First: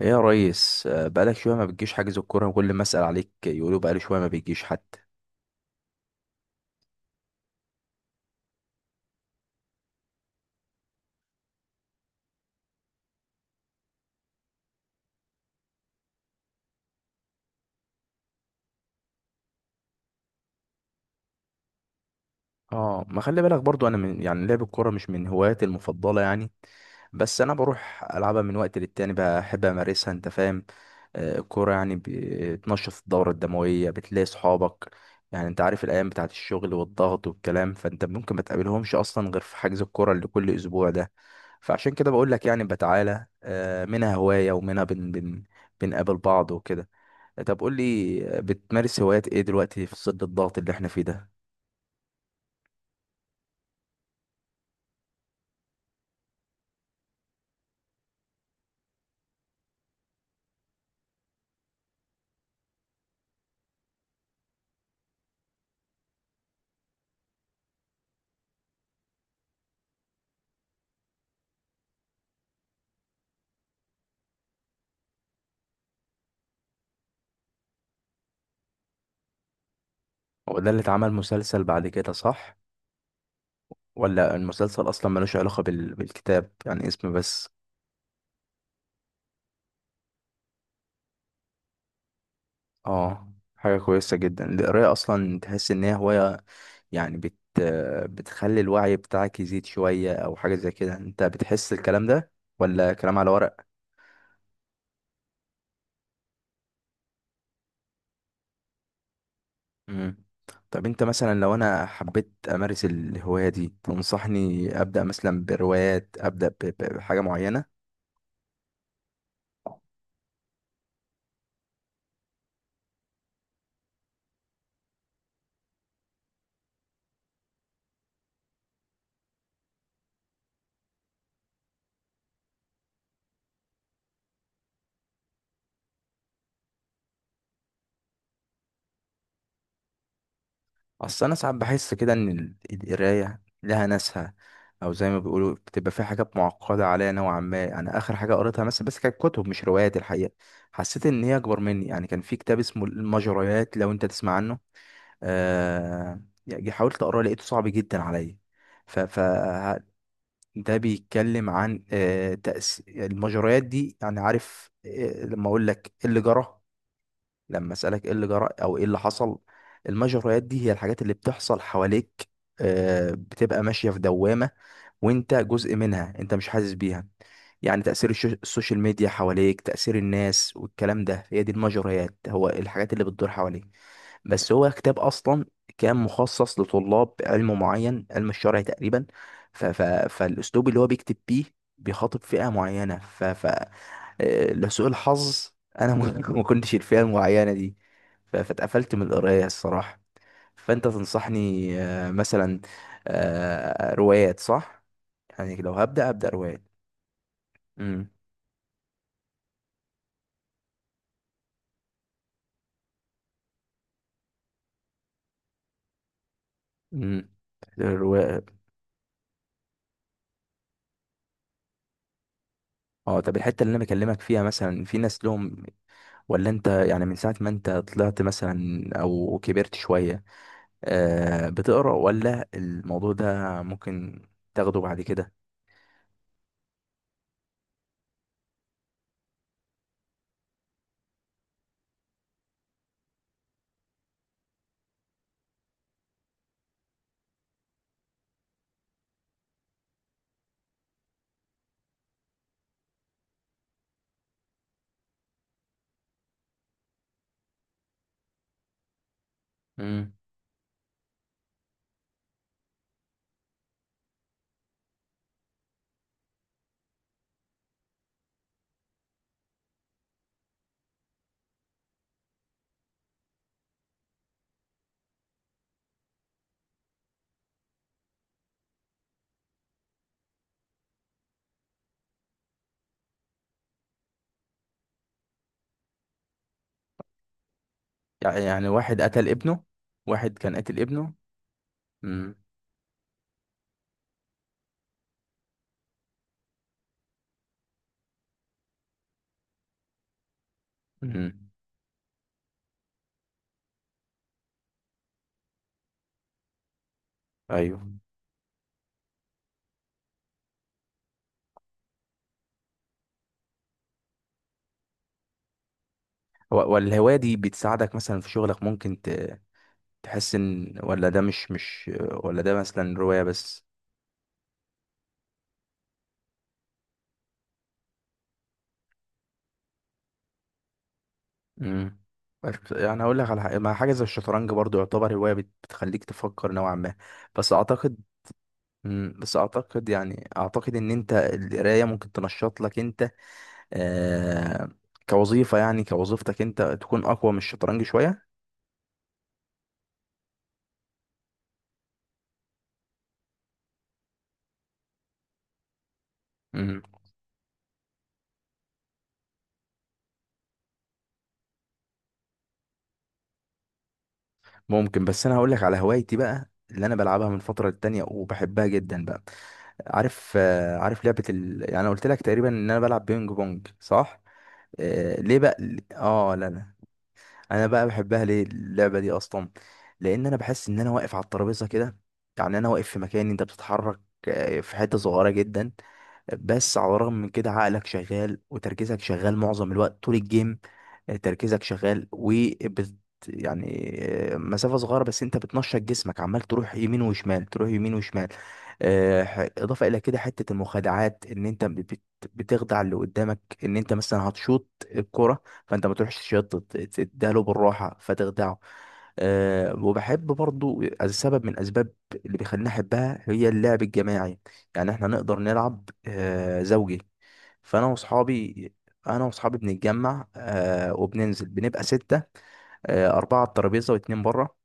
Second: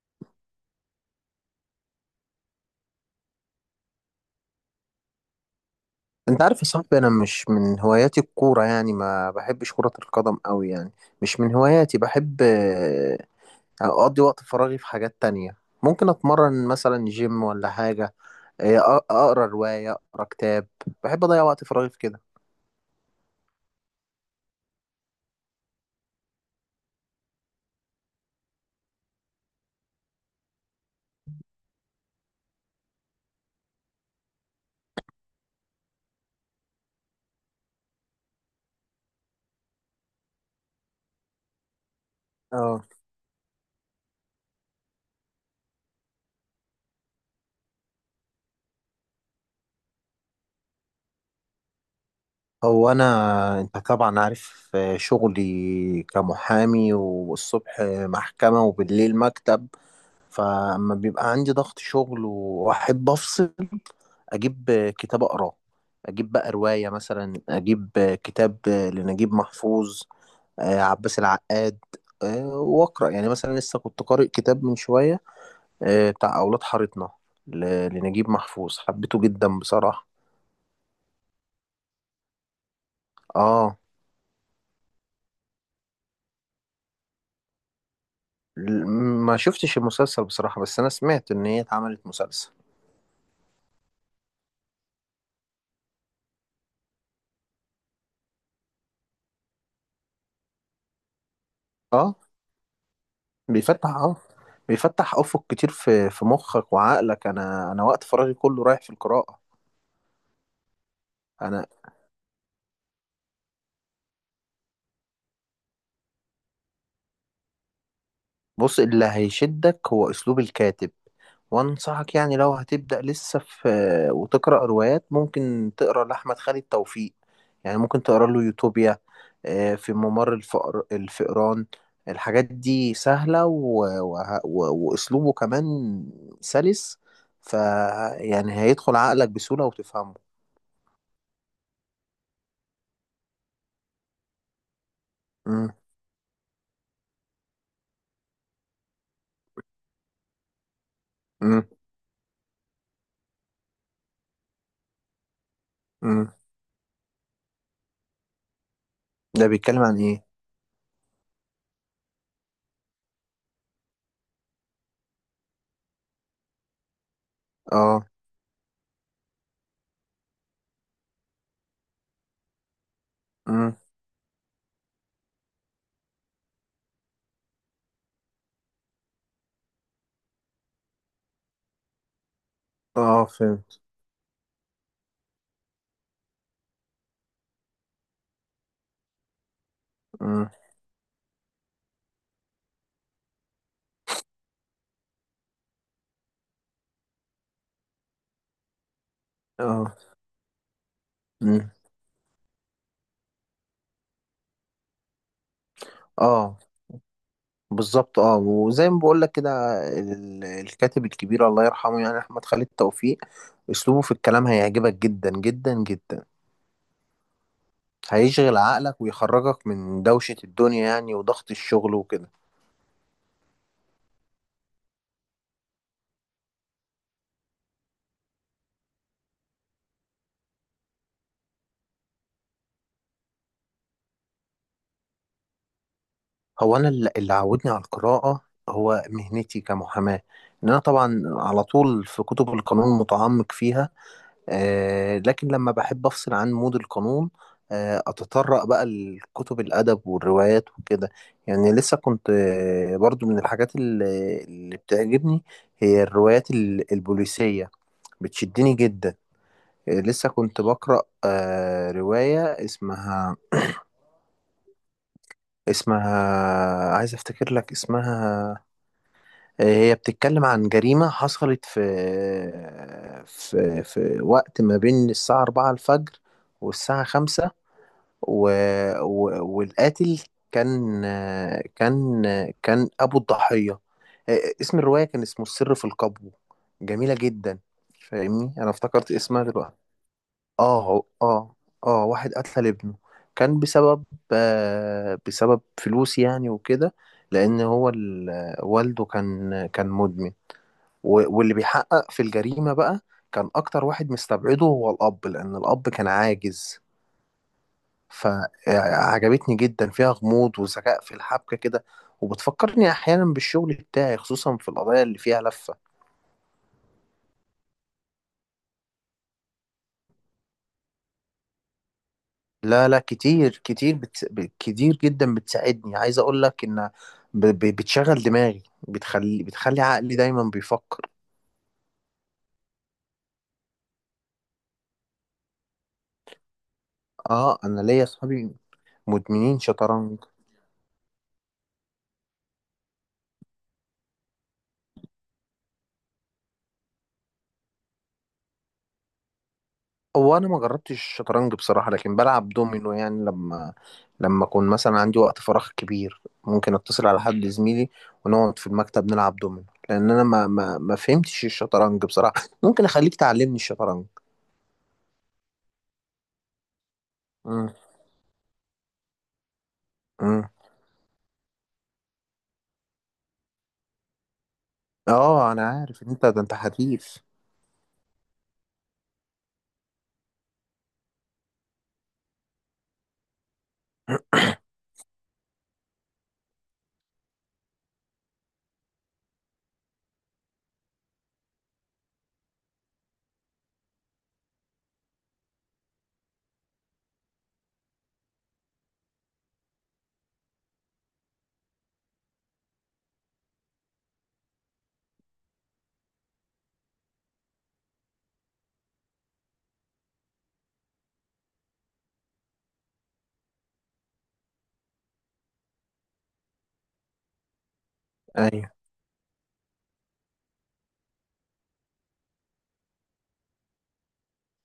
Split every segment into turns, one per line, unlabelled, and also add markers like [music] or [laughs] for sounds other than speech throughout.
ايه يا ريس، بقالك شويه ما بتجيش حاجز الكوره. كل ما اسال عليك يقولوا بقالي شويه ما بتجيش حتى.
انت عارف يا صاحبي، انا مش من هواياتي الكوره، يعني ما بحبش كره القدم قوي يعني. مش من هواياتي. بحب اقضي وقت فراغي في حاجات تانية. ممكن اتمرن مثلا جيم ولا حاجه. اقرا روايه، اقرا كتاب. بحب اضيع وقت فراغي في كده.
اه، ما خلي بالك برضو انا من يعني لعب الكوره مش من هواياتي المفضله يعني. بس انا بروح العبها من وقت للتاني، بحب امارسها انت فاهم. الكوره يعني بتنشط الدوره الدمويه، بتلاقي صحابك. يعني انت عارف الايام بتاعت الشغل والضغط والكلام، فانت ممكن ما تقابلهمش اصلا غير في حجز الكوره اللي كل اسبوع ده. فعشان كده بقول لك يعني
اه.
بتعالى منها هوايه ومنها بن بن بنقابل بعض وكده. طب قول لي بتمارس هوايات ايه دلوقتي في ظل الضغط اللي احنا فيه ده؟
هو انا انت طبعا عارف شغلي كمحامي، والصبح محكمه وبالليل مكتب. فاما بيبقى عندي ضغط شغل واحب افصل، اجيب كتاب اقراه، اجيب بقى رواية مثلا، اجيب كتاب لنجيب محفوظ، عباس العقاد. واقرا يعني مثلا. لسه كنت قارئ كتاب من شوية، بتاع اولاد حارتنا لنجيب محفوظ. حبيته جدا بصراحة.
هو ده اللي اتعمل مسلسل بعد كده، صح؟
اه.
ولا المسلسل اصلا ملوش علاقة بالكتاب، يعني اسم بس.
ل- ما شفتش المسلسل بصراحة، بس انا سمعت ان هي اتعملت مسلسل.
اه، حاجة كويسة جدا القراية، اصلا تحس ان هي هواية. يعني بتخلي الوعي بتاعك يزيد شوية او حاجة زي كده، انت بتحس الكلام
اه.
ده ولا كلام على ورق؟
بيفتح اه بيفتح افق كتير في مخك وعقلك. انا وقت فراغي كله رايح في القراءة.
مم. طب انت مثلا لو
انا
انا حبيت امارس الهواية دي تنصحني ابدأ مثلا بروايات، ابدأ بحاجة معينة؟
بص، اللي هيشدك هو أسلوب الكاتب. وأنصحك يعني لو هتبدأ لسه في وتقرأ روايات، ممكن تقرأ لأحمد خالد توفيق. يعني ممكن تقرأ له يوتوبيا، في ممر الفقر الفئران. الحاجات دي سهلة، وأسلوبه كمان سلس. فيعني هيدخل عقلك بسهولة وتفهمه.
اصل انا ساعات بحس كده ان القرايه لها ناسها، او زي ما بيقولوا
مم.
بتبقى في حاجات معقده عليا نوعا ما. انا اخر حاجه قريتها مثلا بس كانت كتب مش روايات الحقيقه، حسيت ان هي اكبر
مم.
مني. يعني كان في كتاب اسمه المجريات، لو انت تسمع عنه. آه.
مم.
يعني حاولت اقراه لقيته صعب جدا عليا. ف ف
ده بيتكلم عن إيه؟
ده بيتكلم عن المجريات دي. يعني عارف، لما اقول لك إيه اللي جرى، لما اسالك
آه.
ايه اللي جرى او ايه اللي حصل. المجريات دي هي الحاجات اللي بتحصل حواليك، بتبقى
مم.
ماشيه في دوامه وانت جزء منها، انت مش حاسس بيها. يعني تاثير السوشيال ميديا حواليك، تاثير الناس والكلام ده، هي دي المجريات، هو الحاجات اللي
آه،
بتدور حواليك.
فهمت.
بس هو كتاب اصلا كان مخصص لطلاب علم معين، علم الشرع تقريبا. ف ف
مم.
فالاسلوب اللي هو بيكتب بيه بيخاطب فئه معينه. لسوء الحظ انا ما [laughs] ما كنتش الفئه المعينه دي. فاتقفلت من القرايه
آه.
الصراحه. فانت تنصحني
مم.
مثلا روايات، صح؟ يعني لو ابدا
آه،
روايات. امم.
بالظبط. اه، وزي ما بقول لك كده، الكاتب الكبير الله يرحمه يعني احمد خالد توفيق، اسلوبه في الكلام هيعجبك جدا جدا جدا.
امم. الرواية.
هيشغل عقلك ويخرجك من دوشة الدنيا يعني، وضغط الشغل وكده.
اه، طب الحته اللي انا بكلمك فيها مثلا في ناس لهم، ولا انت يعني من ساعه ما انت طلعت مثلا او كبرت شويه بتقرا؟ ولا الموضوع ده ممكن تاخده بعد كده؟
هو انا اللي عودني على القراءة هو مهنتي كمحاماة، ان انا طبعا على طول في كتب القانون متعمق فيها. لكن لما بحب أفصل عن مود القانون، أتطرق بقى لكتب الأدب والروايات وكده. يعني لسه كنت برضو من الحاجات اللي بتعجبني هي الروايات البوليسية، بتشدني جدا.
امم.
لسه كنت بقرأ رواية اسمها، عايز أفتكر لك اسمها. هي بتتكلم عن جريمة حصلت في آه، في في وقت ما بين الساعة 4 الفجر والساعة 5، و... و... والقاتل كان كان كان أبو الضحية. اسم الرواية كان اسمه السر في القبو، جميلة جدا.
يعني
فاهمني، أنا
واحد
افتكرت
قتل
اسمها
ابنه،
دلوقتي.
واحد كان قاتل
اه.
ابنه.
اه، اه، واحد
امم.
قتل ابنه. كان بسبب فلوس يعني وكده، لأن هو والده كان مدمن. و-
امم.
واللي بيحقق في الجريمة بقى كان أكتر واحد مستبعده هو الأب، لأن الأب كان عاجز.
ايوه.
فعجبتني جدا، فيها غموض وذكاء في الحبكة كده، وبتفكرني أحيانا بالشغل بتاعي، خصوصا في القضايا اللي فيها لفة.
والهوايه دي بتساعدك مثلا في شغلك، ممكن تحس ان، ولا ده مش؟ ولا ده
لا، لا،
مثلا روايه
كتير
بس؟
كتير، كتير جدا بتساعدني. عايز أقول لك إن بتشغل دماغي، بتخلي عقلي دايما بيفكر.
امم. يعني اقول لك على حاجه، مع حاجه زي الشطرنج برضو يعتبر هوايه، بتخليك تفكر نوعا ما. بس
آه، أنا
اعتقد.
ليا أصحابي
مم. بس
مدمنين
اعتقد،
شطرنج.
يعني اعتقد ان انت القرايه ممكن تنشط لك انت آه كوظيفه، يعني كوظيفتك انت تكون اقوى من الشطرنج شويه.
هو انا ما جربتش الشطرنج بصراحه، لكن بلعب دومينو. يعني لما اكون مثلا عندي وقت فراغ كبير، ممكن اتصل على حد زميلي، ونقعد في المكتب نلعب دومينو، لان انا ما فهمتش الشطرنج بصراحه. [laughs] ممكن اخليك تعلمني الشطرنج.
ممكن، بس انا هقول لك على هوايتي بقى اللي انا بلعبها من فتره
امم.
للتانيه وبحبها جدا بقى. عارف
امم.
عارف لعبه يعني انا قلت لك تقريبا ان انا بلعب بينج بونج، صح؟ آه، ليه
اه،
بقى؟
انا عارف إن انت
اه،
ده
لا
انت
لا.
حريف.
انا بقى بحبها ليه اللعبه دي اصلا؟ لان انا بحس ان انا واقف على الترابيزه كده، يعني انا واقف في مكان انت بتتحرك في حته صغيره جدا. بس على الرغم من كده عقلك شغال وتركيزك شغال معظم الوقت طول الجيم. تركيزك شغال يعني مسافة صغيرة بس انت بتنشط جسمك، عمال تروح يمين وشمال تروح يمين وشمال. اضافة الى كده حتة المخادعات ان انت بتخدع اللي قدامك ان انت مثلا هتشوط الكرة، فانت ما تروحش تشوط، تديها له بالراحة فتخدعه. وبحب برضو سبب من اسباب اللي بيخليني احبها هي اللعب الجماعي. يعني احنا نقدر نلعب زوجي. فانا
ايوه،
واصحابي، انا واصحابي بنتجمع وبننزل بنبقى ستة، اربعة على الترابيزة واتنين بره،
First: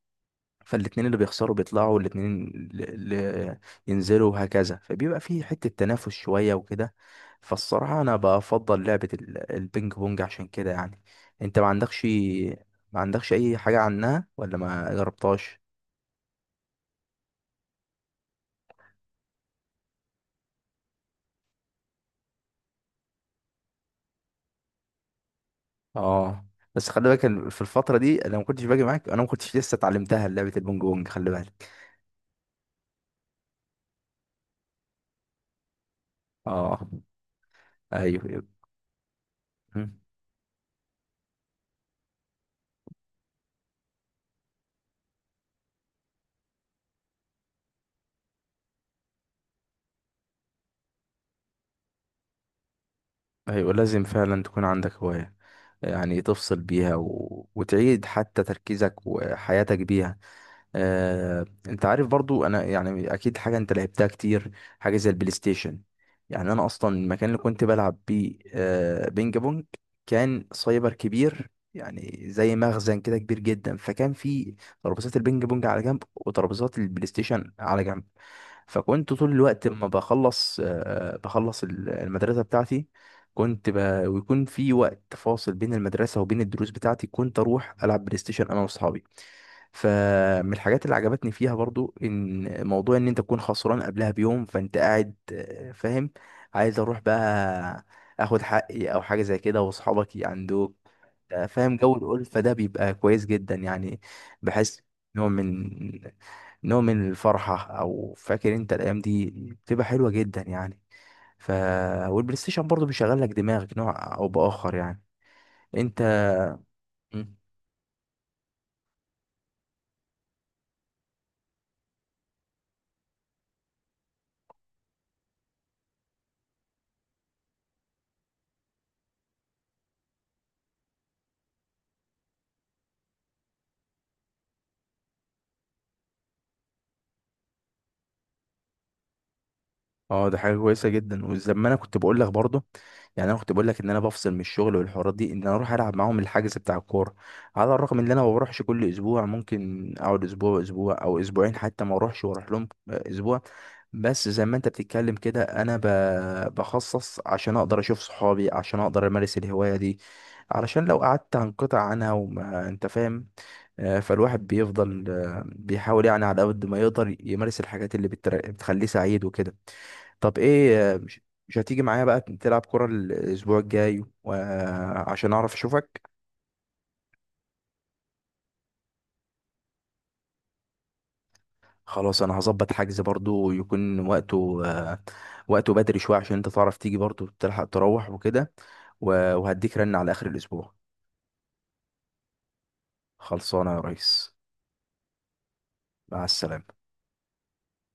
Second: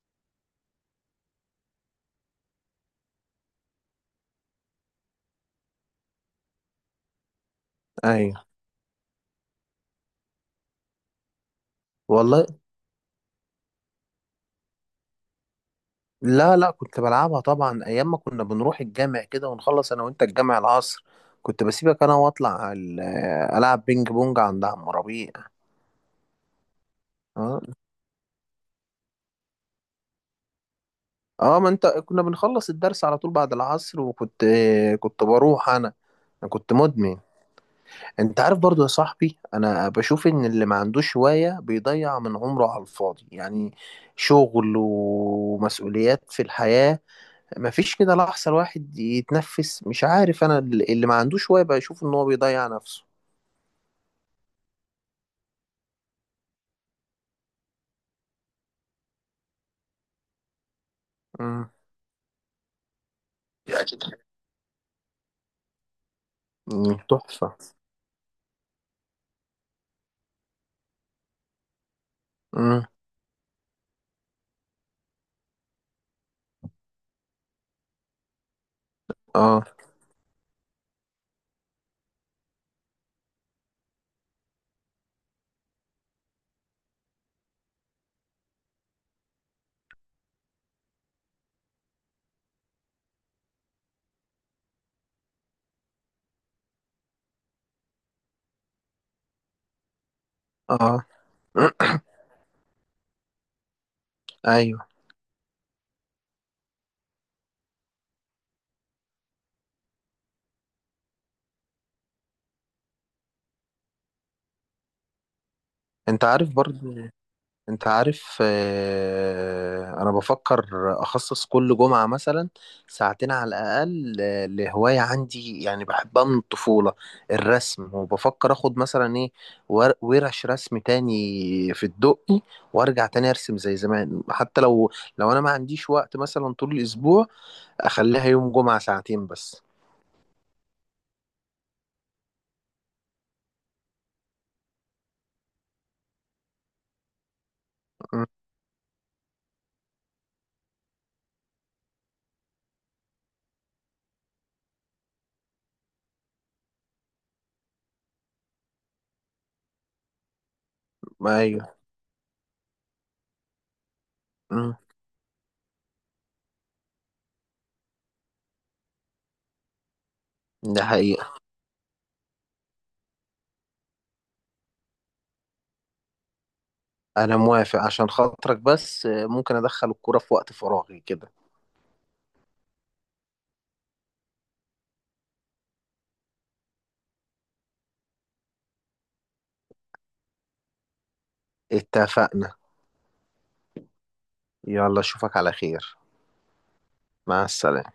فالاتنين اللي بيخسروا بيطلعوا والاتنين اللي ينزلوا وهكذا، فبيبقى في حتة تنافس شوية وكده. فالصراحة انا
ايوه.
بفضل لعبة البينج بونج عشان كده يعني. انت
والله.
ما عندكش اي حاجة عنها ولا ما جربتهاش؟
لا، لا، كنت بلعبها طبعا ايام ما كنا بنروح الجامع كده ونخلص انا وانت الجامع العصر، كنت بسيبك انا واطلع العب بينج بونج عند عم ربيع.
اه، بس خلي بالك في
اه.
الفترة دي انا ما كنتش باجي معاك، انا ما كنتش لسه اتعلمتها لعبة البونج بونج، خلي بالك.
اه، ما انت كنا بنخلص الدرس على طول بعد العصر، وكنت كنت بروح انا. انا كنت
اه.
مدمن. انت
ايوه.
عارف برضو يا صاحبي، انا بشوف ان اللي ما عندوش هواية بيضيع من عمره على الفاضي. يعني شغل ومسؤوليات في الحياة، ما فيش كده لحظة الواحد يتنفس، مش عارف. انا اللي ما عندوش هواية بشوف ان هو بيضيع نفسه.
أيوة، لازم فعلا تكون عندك هواية. يعني تفصل بيها وتعيد حتى تركيزك وحياتك بيها.
امم.
انت عارف برضو انا يعني اكيد حاجه انت لعبتها كتير، حاجه زي البلاي ستيشن. يعني انا اصلا المكان اللي
تحفة.
كنت بلعب بيه بينج بونج كان سايبر كبير، يعني زي
امم.
مخزن كده كبير جدا، فكان في ترابيزات البينج بونج على جنب وترابيزات البلاي ستيشن على جنب. فكنت طول
اه.
الوقت لما بخلص المدرسه بتاعتي، كنت ب... ويكون في وقت فاصل بين المدرسه وبين الدروس بتاعتي كنت اروح العب بلاي ستيشن انا واصحابي. فمن الحاجات اللي عجبتني فيها برضو ان موضوع ان انت تكون خسران قبلها بيوم، فانت قاعد فاهم عايز اروح بقى اخد حقي او حاجه زي كده، واصحابك يعندوك.
اه.
فاهم جو
[clears throat]
الألفة ده بيبقى كويس جدا يعني.
ايوه.
بحس نوع من نوع من الفرحه او فاكر انت، الايام دي بتبقى حلوه جدا يعني. ف والبلاي ستيشن برضو بيشغل لك دماغك نوع او باخر يعني. انت.
انت عارف برضو، انت عارف آه، انا بفكر اخصص كل جمعة مثلا ساعتين على الاقل لهواية عندي يعني بحبها من الطفولة، الرسم. وبفكر اخد مثلا ايه، ورش رسم تاني في الدقي، وارجع تاني ارسم زي زمان. حتى لو انا ما عنديش وقت مثلا طول الاسبوع، اخليها يوم جمعة ساعتين بس.
اه، ده حاجه كويسه جدا، وزي ما انا كنت بقول لك برضه، يعني انا كنت بقول لك ان انا بفصل من الشغل والحوارات دي ان انا اروح العب معاهم الحجز بتاع الكوره. على الرغم ان انا
مم.
ما بروحش كل اسبوع، ممكن اقعد اسبوع اسبوع او اسبوعين حتى ما اروحش واروح لهم اسبوع. بس زي ما انت بتتكلم كده، انا بخصص عشان اقدر اشوف صحابي، عشان اقدر امارس الهوايه دي، علشان لو قعدت
ايوه.
هنقطع عنها، وما انت فاهم. فالواحد
مم.
بيفضل بيحاول يعني على قد ما يقدر يمارس الحاجات اللي بتخليه سعيد وكده. طب ايه
ده حقيقة.
مش هتيجي معايا بقى تلعب كرة الاسبوع الجاي، وعشان اعرف اشوفك.
انا موافق عشان خاطرك، بس ممكن ادخل الكورة في وقت فراغي كده.
خلاص، انا هظبط حجز برضو يكون وقته بدري شوية عشان انت تعرف تيجي برضو تلحق تروح وكده. وهديك رن على اخر الاسبوع.
اتفقنا.
خلصانة يا ريس.
يلا، اشوفك على خير.
مع السلامة.
مع السلامة.